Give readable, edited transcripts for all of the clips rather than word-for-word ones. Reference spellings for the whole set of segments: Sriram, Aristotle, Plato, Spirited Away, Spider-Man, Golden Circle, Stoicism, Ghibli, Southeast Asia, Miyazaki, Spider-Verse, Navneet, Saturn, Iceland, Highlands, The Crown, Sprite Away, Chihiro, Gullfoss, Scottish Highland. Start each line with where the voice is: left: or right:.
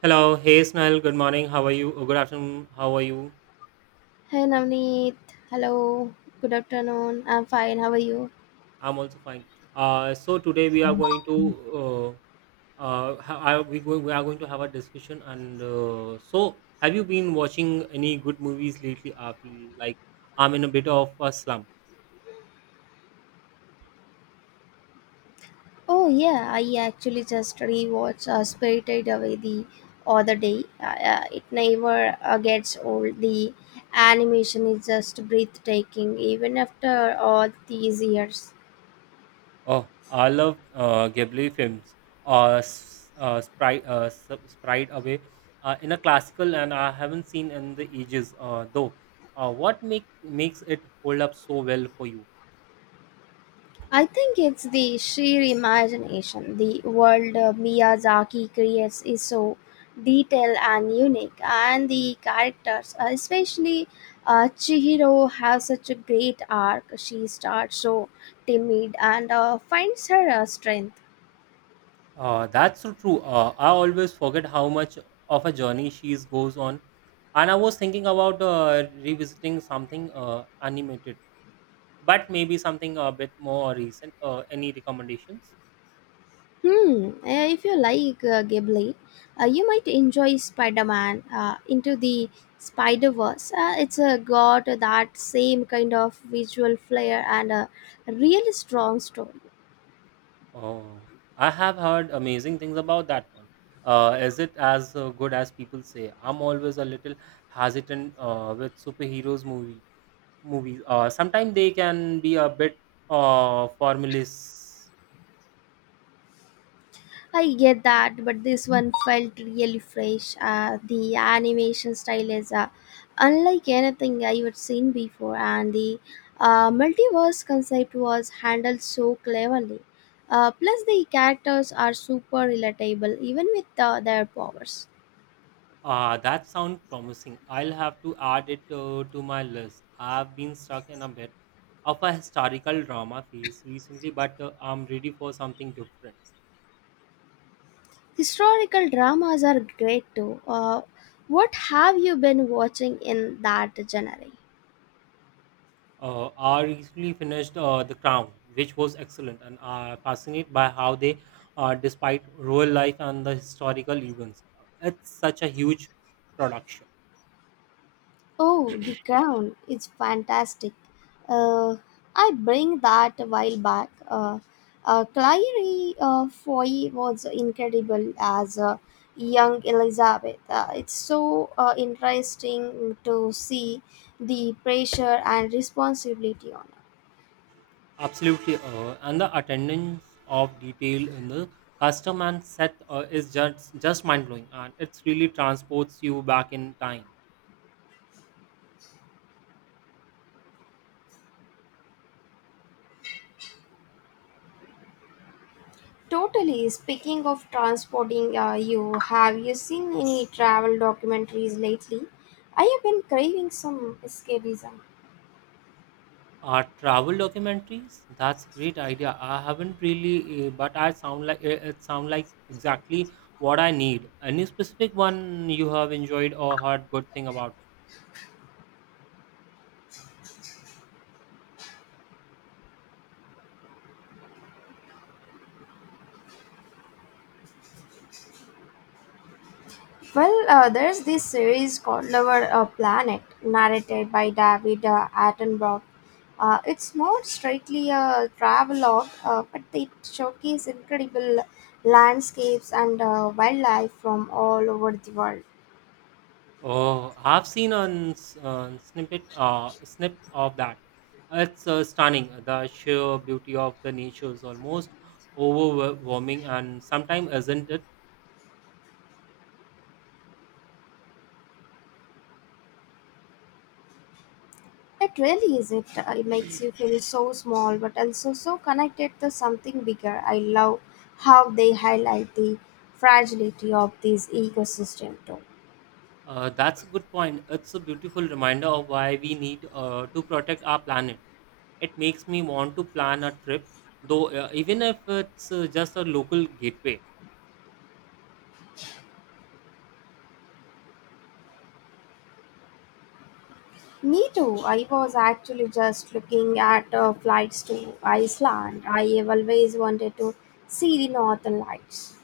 right: Hello. Hey, Snail. Good morning. How are you? Good afternoon. How are you?
left: Hey Navneet, hello, good afternoon. I'm fine. How are you?
right: I'm also fine. So today we are going to uh, are we going we are going to have a discussion and so have you been watching any good movies lately? I feel like I'm in a bit of a slump.
left: Oh yeah, I actually just rewatched Spirited Away the other day. It never gets old. The animation is just breathtaking, even after all these years.
right: Oh, I love Ghibli films. Sprite Away, in a classical, and I haven't seen in the ages. Though, what makes it hold up so well for you?
left: I think it's the sheer imagination. The world Miyazaki creates is so detailed and unique, and the characters, especially Chihiro, have such a great arc. She starts so timid and finds her strength.
right: That's so true. I always forget how much of a journey she is goes on. And I was thinking about revisiting something animated, but maybe something a bit more recent. Any recommendations?
left: Hmm. If you like Ghibli, you might enjoy Spider-Man into the Spider-Verse. It's got that same kind of visual flair and a really strong story.
right: Oh, I have heard amazing things about that one. Is it as good as people say? I'm always a little hesitant with superheroes movies. Sometimes they can be a bit formulas.
left: I get that, but this one felt really fresh. The animation style is unlike anything I've seen before, and the multiverse concept was handled so cleverly. Plus, the characters are super relatable, even with their powers.
right: Ah, that sounds promising. I'll have to add it to my list. I've been stuck in a bit of a historical drama phase recently, but I'm ready for something different.
left: Historical dramas are great too. What have you been watching in that genre?
right: I recently finished The Crown, which was excellent, and I'm fascinated by how they despite real life and the historical events, it's such a huge production.
left: Oh, The Crown is fantastic. Uh, I bring that a while back. Clary Foy was incredible as young Elizabeth. It's so interesting to see the pressure and responsibility on her.
right: Absolutely, and the attendance of detail in the custom and set is just mind blowing, and it really transports you back in time.
left: Totally. Speaking of transporting you, have you seen any travel documentaries lately? I have been craving some escapism.
right: Travel documentaries, that's great idea. I haven't really, but I sound like it sound like exactly what I need. Any specific one you have enjoyed or heard good thing about?
left: Well, there's this series called Our Planet, narrated by David Attenborough. It's not strictly a travelogue, but it showcases incredible landscapes and wildlife from all over the world.
right: Oh, I've seen a snippet of that. It's stunning. The sheer beauty of the nature is almost overwhelming, and sometimes isn't it?
left: It really is it. It makes you feel so small, but also so connected to something bigger. I love how they highlight the fragility of these ecosystem too.
right: That's a good point. It's a beautiful reminder of why we need to protect our planet. It makes me want to plan a trip, though, even if it's just a local gateway.
left: Me too. I was actually just looking at flights to Iceland. I have always wanted to see the northern lights.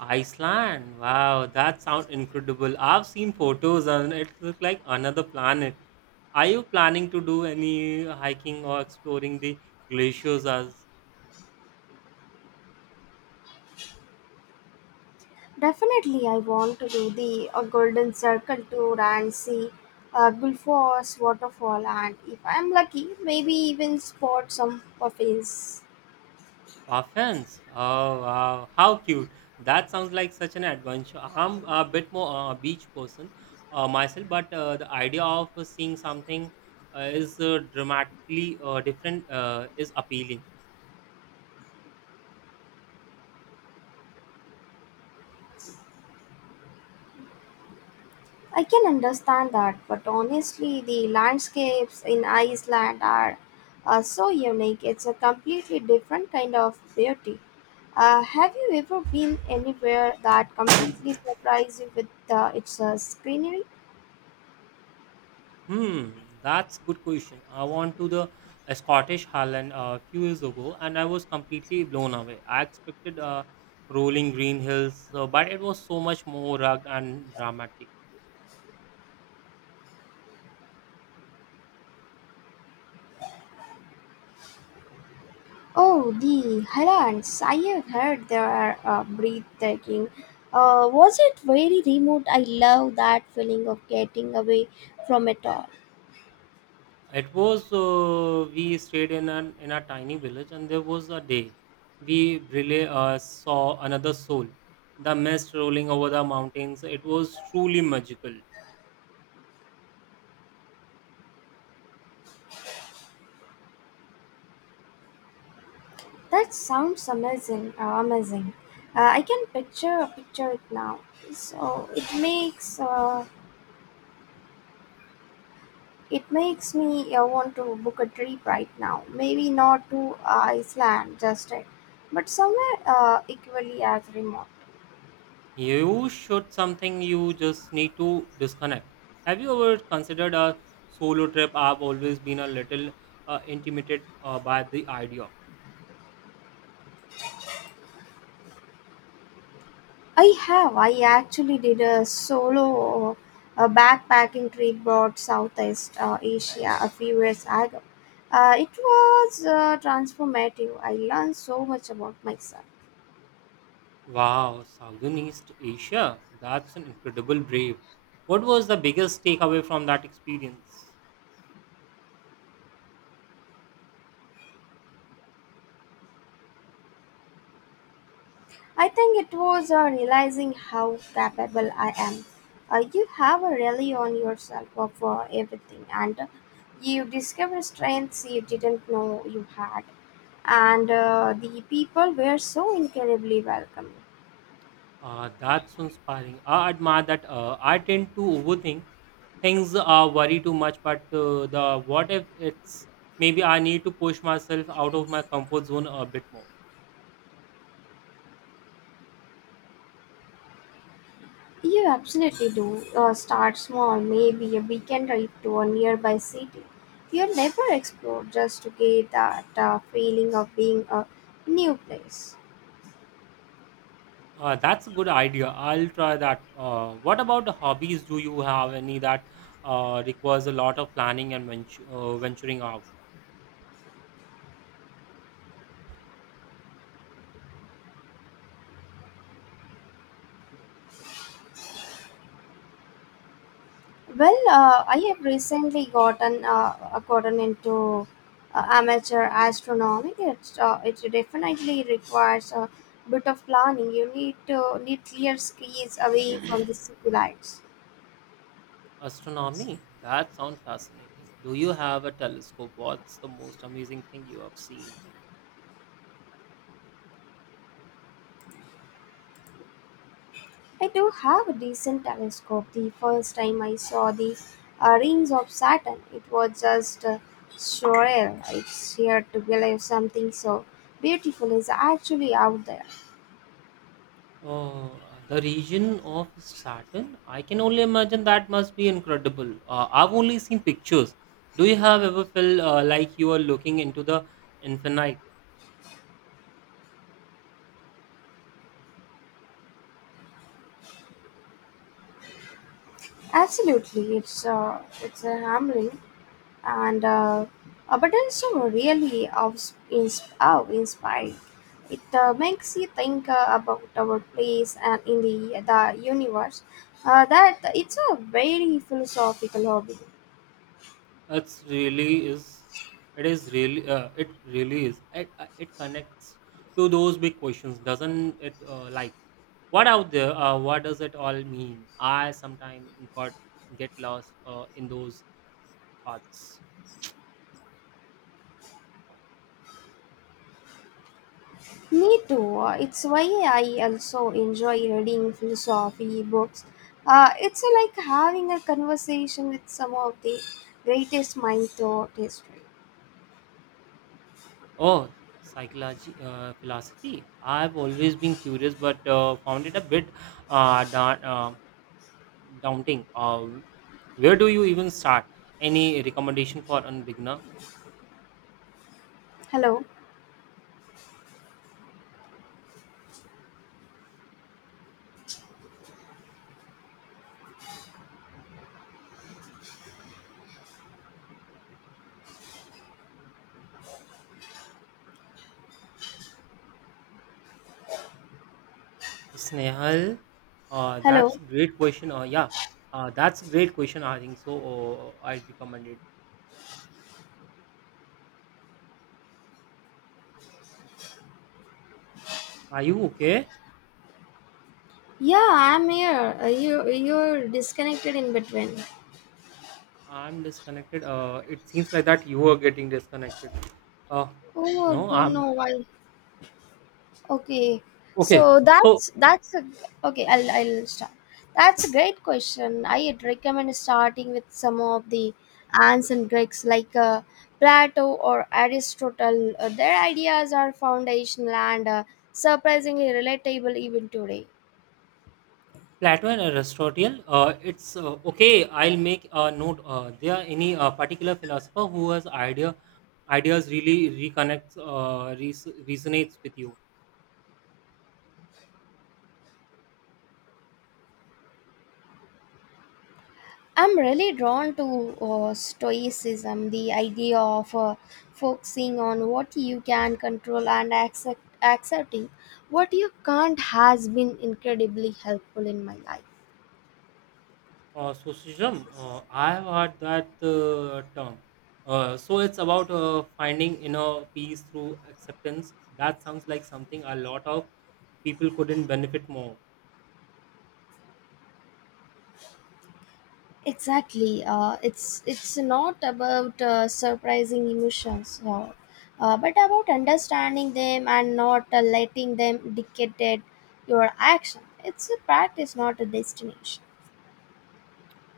right: Iceland. Wow, that sounds incredible. I've seen photos and it looks like another planet. Are you planning to do any hiking or exploring the glaciers as
left: Definitely, I want to do the Golden Circle tour and see Gullfoss waterfall, and if I'm lucky, maybe even spot some puffins.
right: puffins? Oh wow, how cute. That sounds like such an adventure. I'm a bit more a beach person myself, but the idea of seeing something is dramatically different is appealing.
left: I can understand that, but honestly, the landscapes in Iceland are so unique. It's a completely different kind of beauty. Have you ever been anywhere that completely surprised you with its greenery?
right: Hmm, that's good question. I went to the Scottish Highland a few years ago, and I was completely blown away. I expected rolling green hills, but it was so much more rugged and dramatic.
left: Oh, the Highlands. I have heard they are breathtaking. Was it very remote? I love that feeling of getting away from it all.
right: It was we stayed in an in a tiny village, and there was a day we really saw another soul. The mist rolling over the mountains. It was truly magical.
left: That sounds amazing. Amazing. I can picture it now. So it makes uh, it makes me want to book a trip right now. Maybe not to Iceland just yet, but somewhere equally as remote.
right: You should something you just need to disconnect. Have you ever considered a solo trip? I've always been a little intimidated by the idea.
left: I have. I actually did a solo backpacking trip about Southeast Asia a few years ago. It was transformative. I learned so much about myself.
right: Wow, Southeast Asia. That's an incredible brave. What was the biggest takeaway from that experience?
left: I think it was realizing how capable I am. You have a rally on yourself for everything, and you discover strengths you didn't know you had. And the people were so incredibly welcoming.
right: That's so inspiring. I admire that I tend to overthink things, worry too much, but the what if it's maybe I need to push myself out of my comfort zone a bit more.
left: You absolutely do. Start small, maybe a weekend trip to a nearby city. You'll never explore just to get that feeling of being a new place.
right: That's a good idea. I'll try that. What about the hobbies? Do you have any that requires a lot of planning and venturing out?
left: Well, I have recently gotten into amateur astronomy. It definitely requires a bit of planning. You need clear skies away from the city lights.
right: Astronomy? That sounds fascinating. Do you have a telescope? What's the most amazing thing you have seen?
left: I do have a decent telescope. The first time I saw the rings of Saturn, it was just surreal. It's here to believe something so beautiful is actually out there.
right: Oh, the region of Saturn? I can only imagine that must be incredible. I've only seen pictures. Do you have ever felt like you are looking into the infinite?
left: Absolutely, it's a humbling and but also really of oh, inspired. It makes you think about our place and in the universe. That it's a very philosophical hobby.
right: It's really is. It is really. It really is. It it connects to those big questions, doesn't it? Like what out there? What does it all mean? I sometimes got get lost in those thoughts.
left: Me too. It's why I also enjoy reading philosophy books. It's like having a conversation with some of the greatest minds throughout history.
right: Oh, psychology, philosophy. I've always been curious, but found it a bit uh, da- uh, daunting. Where do you even start? Any recommendation for a beginner?
left: Hello,
right: Snehal, that's
left: hello.
right: great question. Yeah, that's great question. I think so. I recommend it. Are you okay?
left: Yeah, I'm here. You're disconnected in between.
right: I'm disconnected. It seems like that you are getting disconnected. Uh,
left: Oh,
right: no,
left: don't
right: I'm
left: know why. Okay,
right: okay.
left: so
right: So
left: that's a, okay. I'll start. That's a great question. I'd recommend starting with some of the ancient Greeks, like Plato or Aristotle. Their ideas are foundational and surprisingly relatable even today.
right: Plato and Aristotle. It's okay. I'll make a note. There are any particular philosopher who has ideas really reconnects resonates with you.
left: I'm really drawn to Stoicism, the idea of focusing on what you can control and accepting what you can't has been incredibly helpful in my life.
right: Sriram, I have heard that term. It's about finding inner peace through acceptance. That sounds like something a lot of people couldn't benefit more.
left: Exactly. It's not about surprising emotions, but about understanding them and not letting them dictate your action. It's a practice, not a destination.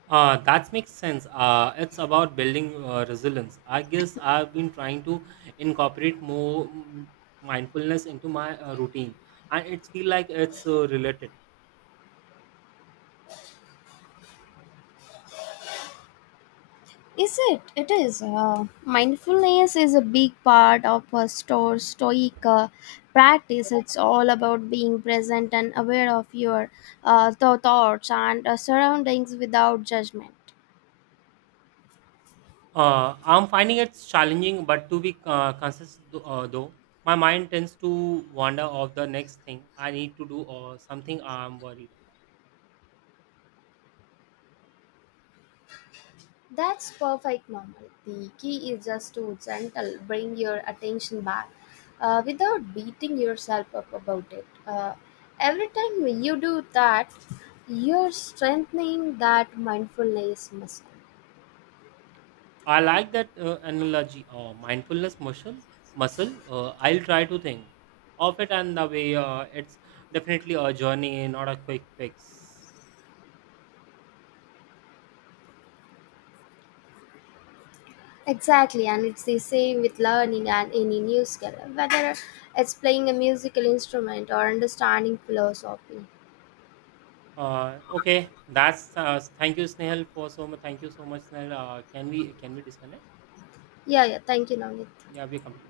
right: That makes sense. It's about building resilience. I guess I've been trying to incorporate more mindfulness into my routine, and it feels like it's related.
left: Is it? It is. Mindfulness is a big part of a store stoic practice. It's all about being present and aware of your thoughts and surroundings without judgment.
right: I'm finding it challenging, but to be consistent though, my mind tends to wander off the next thing I need to do or something I'm worried
left: That's perfect normal. The key is just to gentle, bring your attention back without beating yourself up about it. Every time you do that, you're strengthening that mindfulness muscle.
right: about. I like that analogy, mindfulness muscle. Muscle. I'll try to think of it and the way it's definitely a journey, not a quick fix.
left: Exactly, and it's the same with learning and any new skill, whether it's playing a musical instrument or understanding philosophy.
right: Okay, that's thank you, Snehal, for so much. Thank you so much, Snehal. Can we disconnect?
left: Yeah, yeah, thank you, Navneet.
right: Yeah, we're complete.